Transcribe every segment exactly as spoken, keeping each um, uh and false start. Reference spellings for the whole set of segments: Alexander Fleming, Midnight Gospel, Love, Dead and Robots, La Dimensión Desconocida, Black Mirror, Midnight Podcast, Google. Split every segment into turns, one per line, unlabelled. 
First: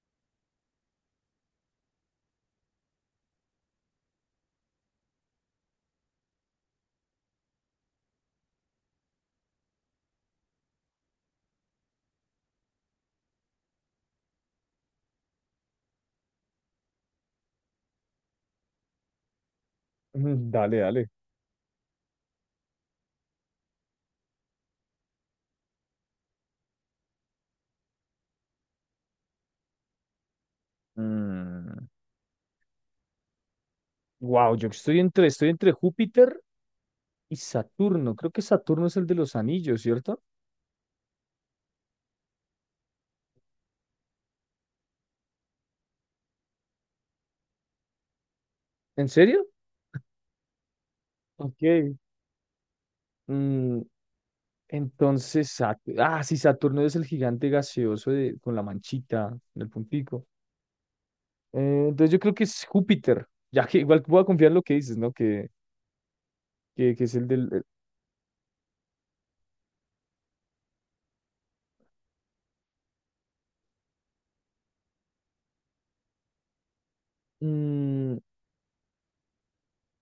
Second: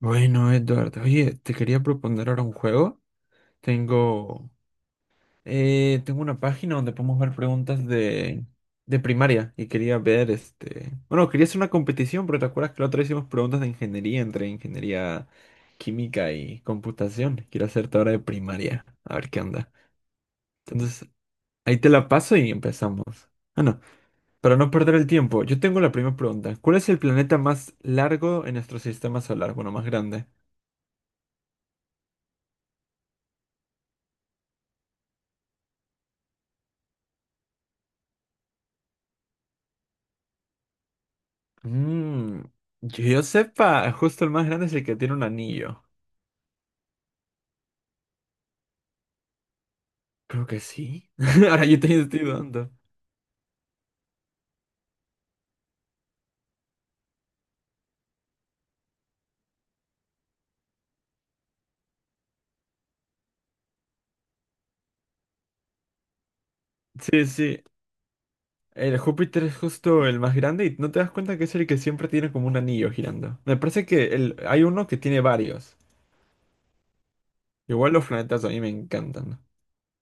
Bueno, Edward, oye, te quería proponer ahora un juego. Tengo, eh, Tengo una página donde podemos ver preguntas de, de primaria y quería ver, este, bueno, quería hacer una competición, pero ¿te acuerdas que la otra vez hicimos preguntas de ingeniería entre ingeniería química y computación? Quiero hacerte ahora de primaria, a ver qué onda.
Mm. Dale,
Entonces,
dale.
ahí te la paso y empezamos. Ah, no, para no perder el tiempo, yo tengo la primera pregunta. ¿Cuál es el planeta más largo en nuestro sistema solar? Bueno, más grande.
Mm, Wow, yo estoy entre, estoy entre Júpiter y Saturno. Creo que Saturno es el de los anillos, ¿cierto?
Mm, que yo sepa, justo el más grande es el que tiene un anillo.
¿En serio?
Creo que sí. Ahora yo
Ok.
te estoy dando.
Mm, entonces, Sat- ah, sí, Saturno es el gigante gaseoso de- con la manchita en el puntico. Eh, entonces yo creo que es Júpiter, ya que igual voy a confiar en lo que dices, ¿no? Que, que, que es
Sí,
el del... eh,
sí. El Júpiter es justo el más grande y no te das cuenta que es el que siempre tiene como un anillo girando. Me parece que el, hay uno que tiene varios. Igual los
mm,
planetas a mí me encantan.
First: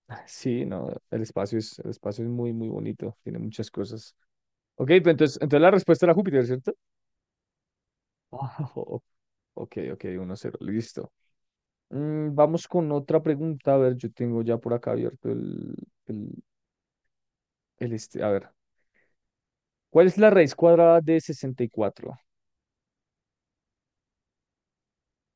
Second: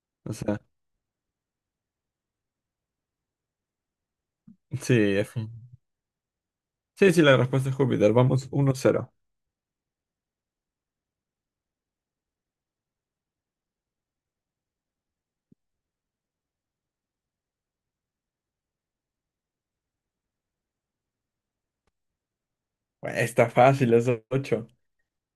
ah,
O sea,
sí, no, el espacio es, el espacio es muy, muy bonito, tiene muchas cosas. Ok,
sí,
pues
es-
entonces, entonces la respuesta era Júpiter, ¿cierto?
sí, sí, la respuesta es Júpiter. Vamos uno cero
Ok, ok, uno cero, listo. Mm, vamos con otra pregunta. A ver, yo tengo ya por acá abierto el, el, el este. A ver, ¿cuál es la raíz cuadrada de sesenta y cuatro?
Bueno, está fácil, es ocho.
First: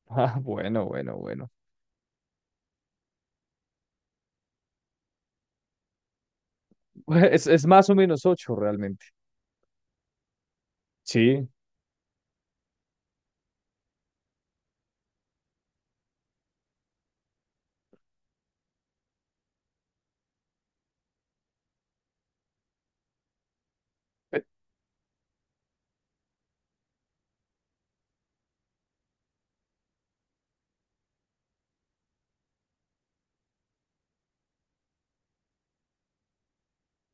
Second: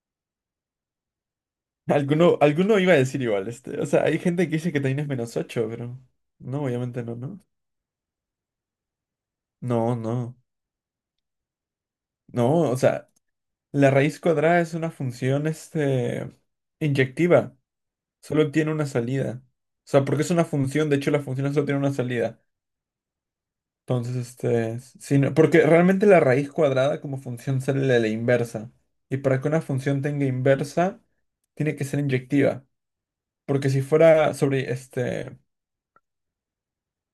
Ah, bueno, bueno, bueno.
Alguno, alguno iba a decir igual este. O sea, hay gente que dice que también es menos ocho, pero no, obviamente no, ¿no?
Es, es más o menos ocho, realmente.
No, no,
Sí,
no, o sea, la raíz cuadrada es una función, este, inyectiva, solo tiene una salida. O sea, porque es una función, de hecho la función solo tiene una salida. Entonces,
pe-
este, si no- porque realmente la raíz cuadrada como función sale de la inversa. Y para que una función tenga inversa, tiene que ser inyectiva. Porque si fuera sobre, este,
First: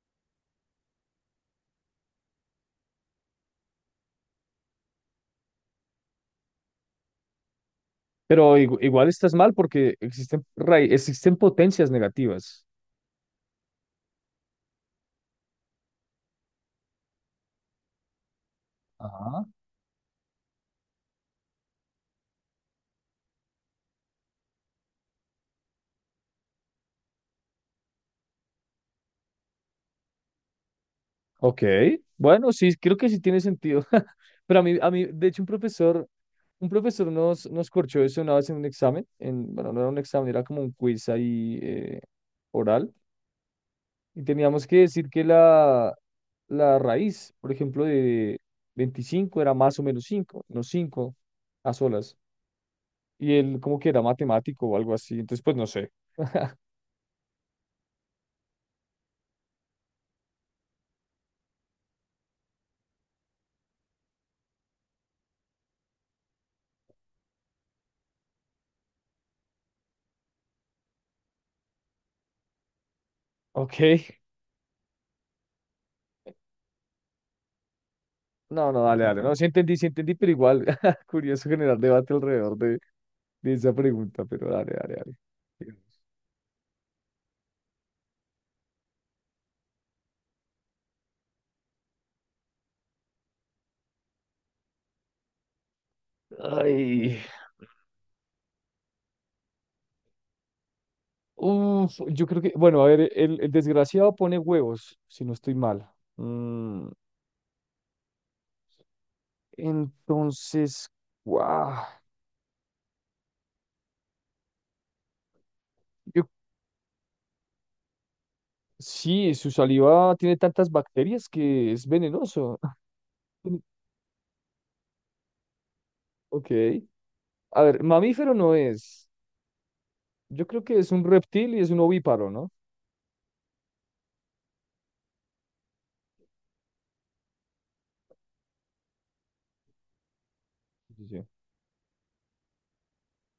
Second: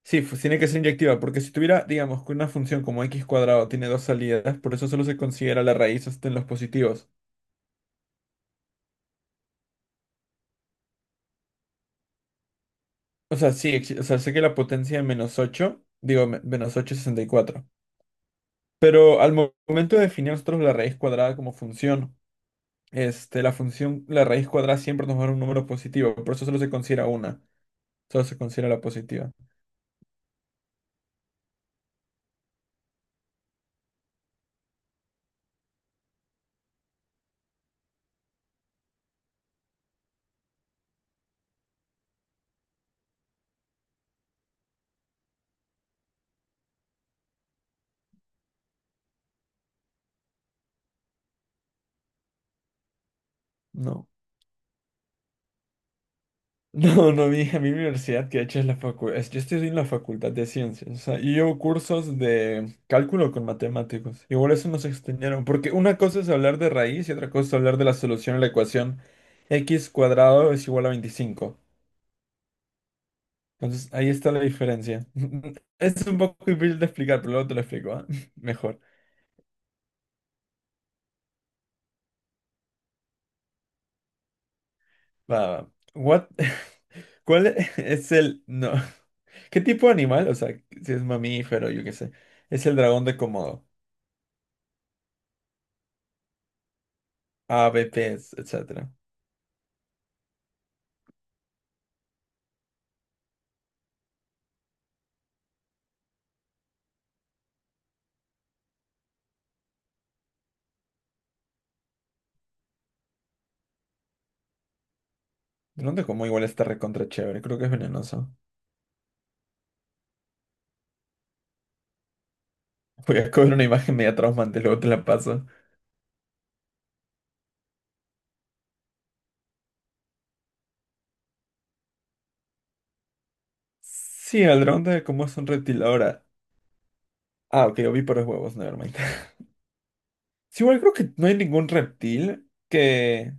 sí, fu- tiene que ser inyectiva, porque si tuviera, digamos, que una función como x cuadrado tiene dos salidas, por eso solo se considera la raíz, este, en los positivos.
pero igu- igual estás mal porque existen, raí- existen potencias negativas.
O sea, sí, ex- o sea, sé que la potencia de menos ocho digo, me- menos ocho es sesenta y cuatro. Pero al
Ajá.
mo- momento de definir nosotros la raíz cuadrada como función, este, la función, la raíz cuadrada siempre nos va a dar un número positivo, por eso solo se considera una, solo se considera la positiva.
Ok, bueno, sí, creo que sí tiene sentido. Pero a mí, a mí, de hecho, un profesor Un profesor nos, nos corchó eso una vez en un examen, en, bueno, no era un examen, era como un quiz ahí eh, oral, y teníamos que decir que la, la raíz, por ejemplo, de veinticinco era más o menos cinco, no cinco a solas, y él como que era
No.
matemático o algo así, entonces pues no sé.
No, no, mi, a mí mi universidad, que de hecho es la facultad, yo estoy en la Facultad de Ciencias, o sea, y llevo cursos de cálculo con matemáticos, igual eso nos extendieron, porque una cosa es hablar de raíz y otra cosa es hablar de la solución a la ecuación x cuadrado es igual a veinticinco,
Ok,
entonces ahí está la diferencia. Es un poco difícil de explicar, pero luego te lo explico, ¿ah?
no,
Mejor.
no, dale, dale, no, sí entendí, sí entendí, pero igual, curioso generar debate alrededor de, de esa pregunta, pero dale, dale, dale.
Va, va. What? ¿Cuál es el... No. ¿Qué tipo de animal? O sea, si es mamífero, yo qué sé, es el dragón de Komodo.
Ay.
AVPs, etcétera.
Uf, yo creo que, bueno, a ver, el, el desgraciado pone huevos, si no estoy mal. Mm, entonces, guau,
Dónde como
yo,
igual está recontra chévere, creo que es venenoso.
sí, su saliva tiene tantas bacterias que es venenoso.
Voy a coger una imagen media traumante, luego te la paso.
Ok. A ver, mamífero no es. Yo creo que es un reptil y es un ovíparo, ¿no?
Sí, el dron de cómo es un reptil ahora. Ah, ok, ovíparos huevos, nevermind. Sí, igual creo que
Sí,
no hay ningún reptil que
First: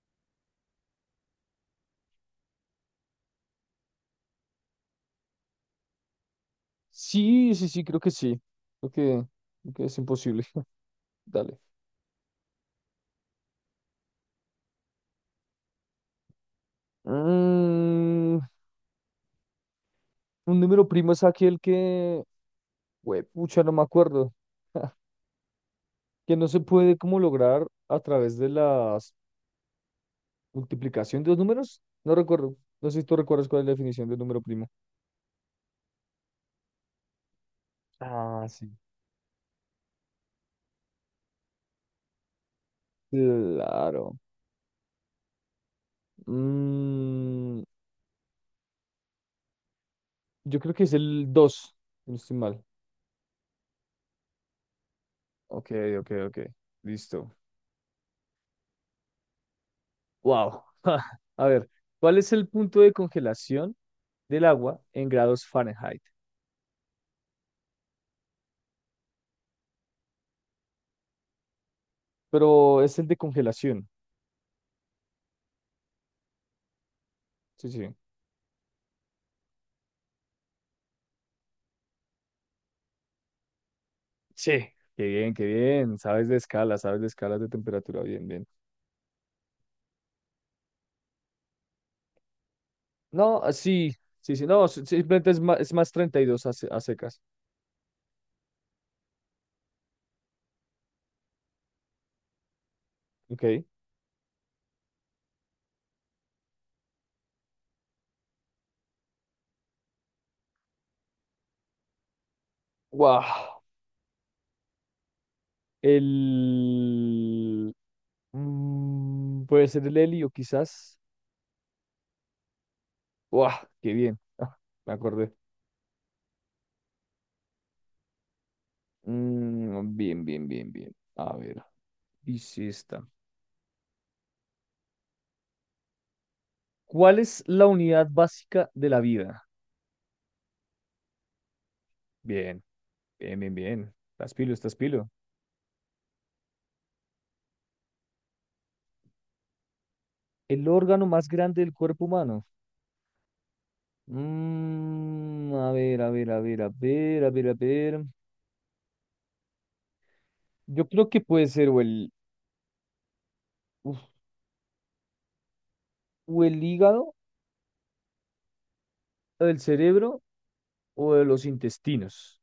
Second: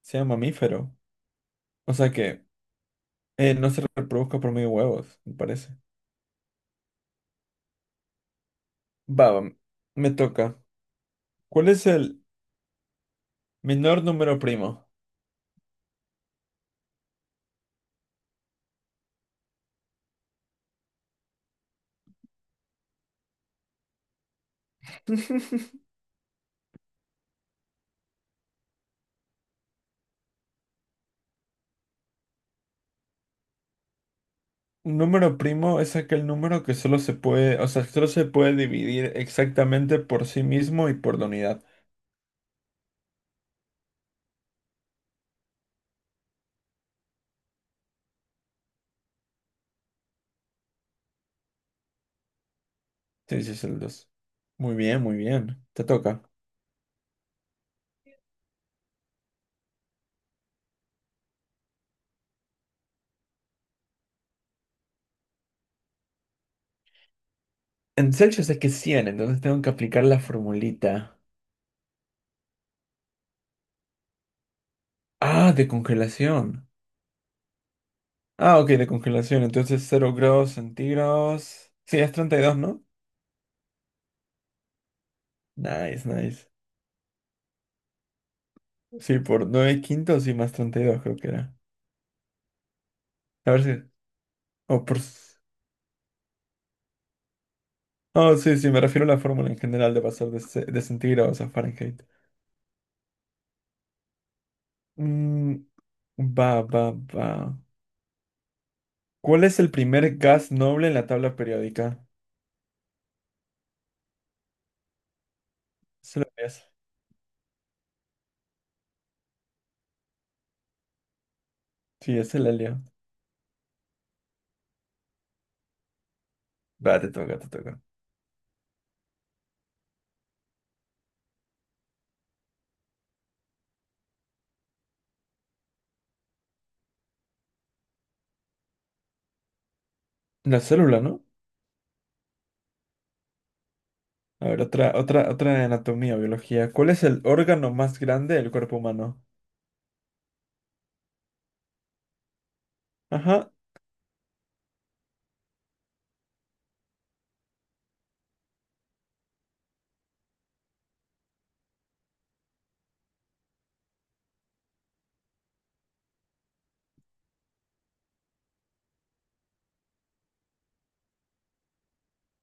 sea mamífero. O sea que eh, no se reproduzca por medio de huevos, me parece.
sí, sí, sí, sí, creo que sí. Creo que,
Va, va,
creo que es
me
imposible.
toca.
Dale.
¿Cuál es el menor número primo?
Mm, un número primo es aquel que... Güey, pucha, no me acuerdo. que no se puede como lograr a través de la multiplicación de los números. No recuerdo. No sé si tú recuerdas cuál es la definición de número primo.
Un número primo es aquel número que solo se puede, o sea, solo se
Ah,
puede
sí.
dividir exactamente por sí mismo y por la unidad.
Claro. Mm, yo creo que es el dos si no estoy mal.
Sí, sí, es el dos. Muy bien, muy bien.
Ok,
Te
ok,
toca.
ok. Listo. Wow. A ver, ¿cuál es el punto de congelación del agua en grados Fahrenheit?
En Celsius es que es cien, entonces tengo que aplicar la formulita.
Pero es el de congelación.
Ah, de congelación.
Sí, sí.
Ah, ok, de congelación. Entonces cero grados centígrados. Sí, es treinta y dos, ¿no?
Sí. Qué bien, qué bien.
Nice,
Sabes de
nice.
escala, sabes de escalas de temperatura. Bien, bien.
Sí, por nueve quintos y más treinta y dos creo que era.
No,
A
ah,
ver si...
sí, sí, sí, no,
O
si-
por...
simplemente
s-
es más, es más treinta y dos a, se- a secas.
Oh, sí, sí, me refiero a la fórmula en general de pasar de, ce- de centígrados a Fahrenheit.
Ok.
Mm, va, va, va. ¿Cuál es el primer gas noble en la tabla periódica?
Wow.
Se lo lees.
El... mm, Puede ser el helio, quizás.
Sí, ese la leo.
Wow, qué bien. Ah, me acordé.
Va, te toca, te toca.
Mm, bien, bien, bien, bien. A ver, dice esta. ¿Cuál es la unidad básica de la vida?
La célula, ¿no?
Bien, bien, bien, bien. Estás
A
pilo,
ver,
estás
otra,
pilo.
otra, otra de anatomía, biología. ¿Cuál es el órgano más grande del cuerpo humano?
El órgano más grande del cuerpo humano.
Ajá.
Mm, a ver, a ver, a ver, a ver, a ver, a ver. Yo creo que puede ser o el, uf, o el hígado, o el cerebro, o de los intestinos.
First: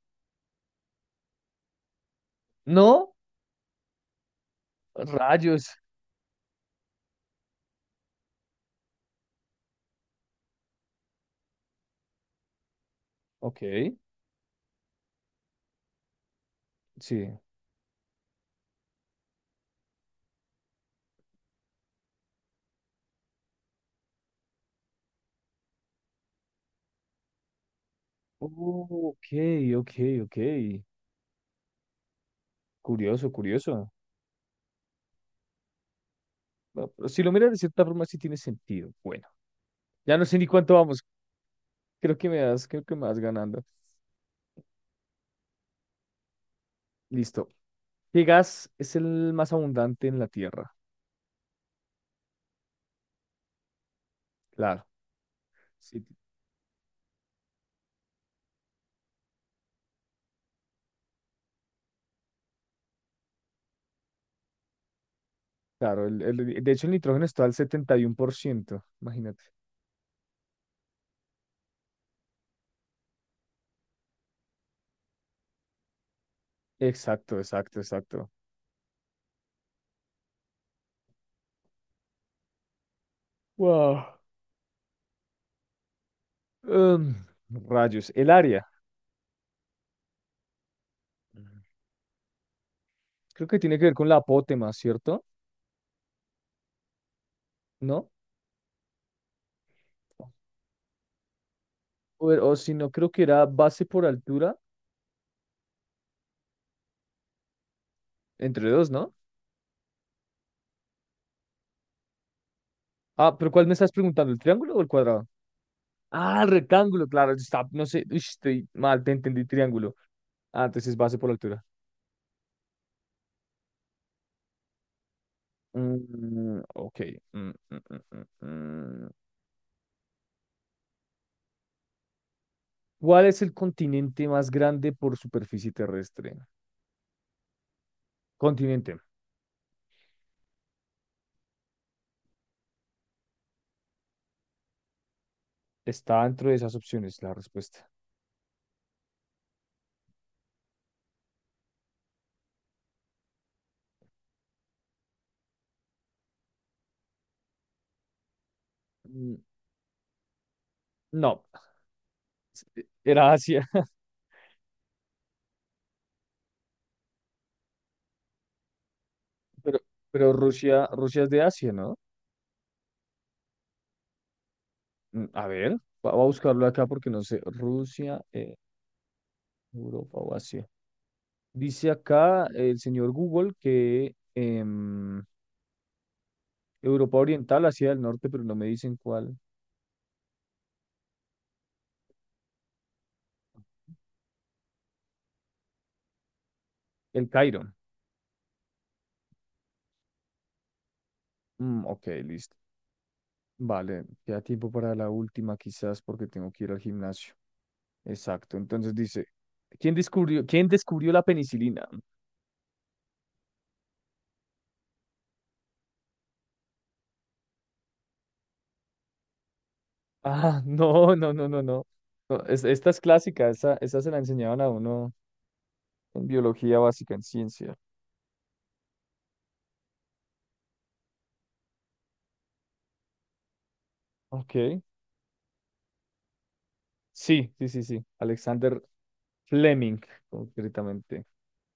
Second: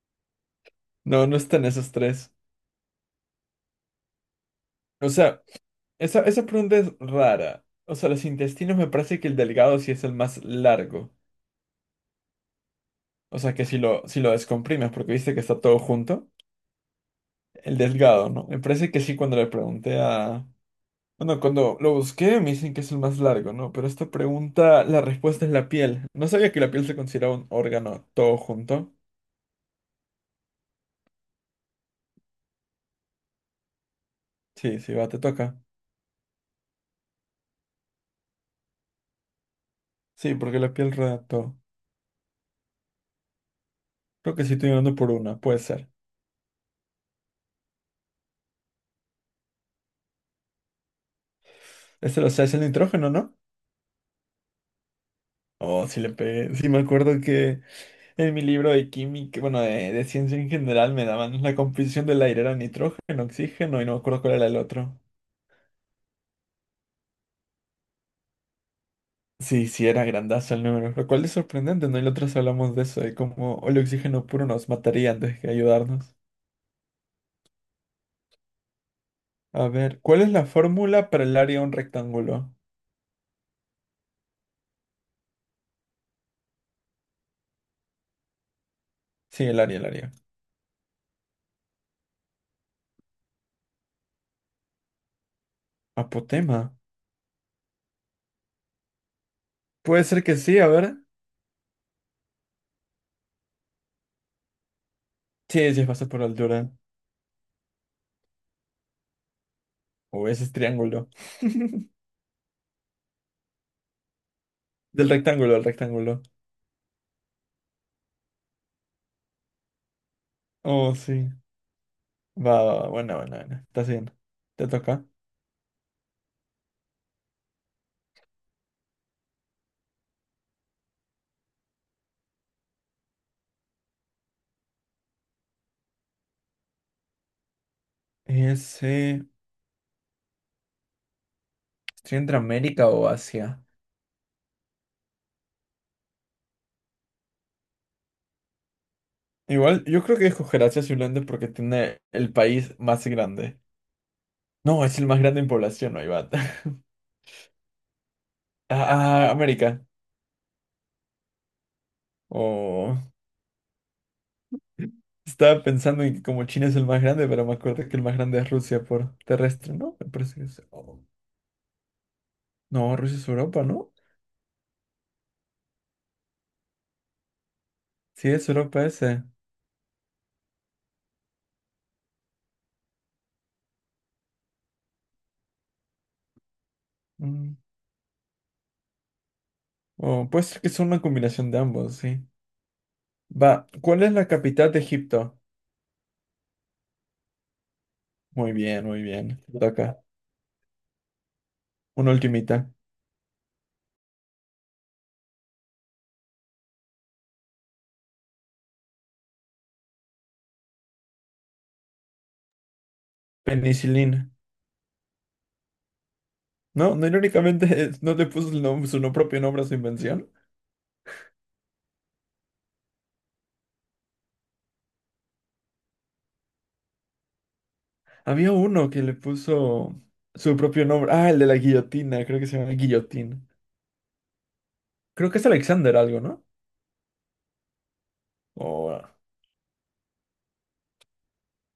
No, no están esos tres.
¿No?
O sea,
Rayos.
esa, esa pregunta es rara. O sea, los intestinos me parece que el delgado sí es el más largo. O sea,
Ok,
que si lo, si lo descomprimes, porque viste que está todo junto.
sí.
El delgado, ¿no? Me parece que sí cuando le pregunté a... Bueno, cuando lo busqué me dicen que es el más largo, ¿no? Pero esta pregunta, la respuesta es la piel. No sabía que la piel se consideraba un órgano todo
Oh,
junto.
ok, ok, ok. Curioso, curioso.
Sí, sí, va, te toca.
Bueno, pero si lo miras de cierta forma, sí tiene sentido. Bueno, ya no
Sí,
sé ni
porque la
cuánto
piel
vamos.
rodea todo.
Creo que me das, creo que me vas ganando.
Creo que sí estoy ganando por una, puede ser.
Listo. ¿Qué gas es el más abundante en la Tierra?
Este lo sé, es el nitrógeno, ¿no?
Claro,
Oh, sí
sí,
le pegué. Sí, me acuerdo que en mi libro de química, bueno, de, de ciencia en general, me daban la composición del aire, era nitrógeno, oxígeno y no me acuerdo cuál era el otro.
claro. el- el- de hecho, el nitrógeno está al setenta y uno por ciento. Imagínate.
Sí, sí, era grandazo el número, lo cual es sorprendente, ¿no? Y la otra vez hablamos de eso, de cómo el oxígeno puro nos mataría antes que ayudarnos.
Exacto, exacto, exacto.
A ver, ¿cuál es la fórmula para el área de un rectángulo?
Wow. Em, Rayos. El área.
Sí, el área, el área.
Creo que tiene que ver con la apótema, ¿cierto?
Apotema.
¿No?
Puede ser que sí, a ver.
O, o si no, creo que era base por altura
Sí, sí, es base por altura.
entre dos, ¿no?
O ese es triángulo.
Ah, pero ¿cuál me estás preguntando? ¿El triángulo o el
Del
cuadrado?
rectángulo, del rectángulo.
Ah, el rectángulo, claro. Está, no sé, uy, estoy mal, te entendí triángulo. Ah,
Oh,
entonces base por
sí.
altura.
Va, va, va, buena, buena, buena. Estás bien. Te toca.
Mm, ok. Mm, mm, mm, mm, mm. ¿Cuál es el continente más grande por superficie terrestre? Continente.
Ese. ¿Estoy entre América o Asia?
Está dentro de esas opciones la respuesta.
Igual, yo creo que escoger Asia simplemente porque tiene el país más grande. No, es el más grande en población, no hay bat. Ah, ah,
Mm,
América.
no,
Oh.
era Asia.
Estaba pensando en que como China es el más grande, pero me acuerdo que el más grande es Rusia por terrestre,
Pero,
¿no? Me
pero
parece que es...
Rusia,
oh.
Rusia es de Asia, ¿no?
No, Rusia es Europa, ¿no?
Mm, A ver, va- voy a buscarlo acá porque no sé. Rusia,
Sí, es
eh,
Europa ese.
Europa o Asia. Dice acá el señor Google que em, Europa
Mm.
Oriental, Asia del Norte, pero no me dicen cuál.
Oh, puede ser que es una combinación de ambos, sí. Va, ¿cuál es la capital de Egipto?
El Cairo.
Muy bien, muy bien. Te toca.
Mm, ok,
Una
listo.
ultimita.
Vale, queda tiempo para la última quizás porque tengo que ir al gimnasio. Exacto. Entonces dice, ¿quién descubrió, quién descubrió la penicilina?
Penicilina. No, no, irónicamente es- no le puso el nom- su no- propio nombre a su invención.
Ah, no, no, no, no, no. No, es- esta es clásica, esa, esa se la enseñaban a uno en biología básica, en ciencia.
Había uno que le puso su propio nombre. Ah, el de la guillotina, creo que se llama Guillotín.
Ok.
Creo que es Alexander algo, ¿no?
Sí, sí, sí, sí. Alexander
O, ah.
Fleming, concretamente.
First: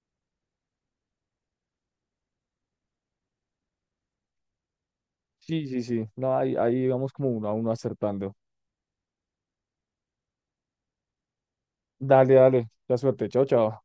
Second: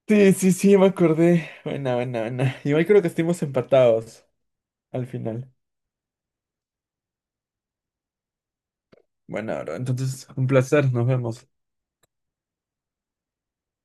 Sí, sí, sí, me acordé. Buena, buena, buena. Igual creo que estuvimos empatados al final.
Sí, sí, sí. No, ahí, ahí vamos como uno a uno acertando.
Bueno, bro, entonces un placer, nos vemos.
Dale, dale. La suerte. Chao, chao.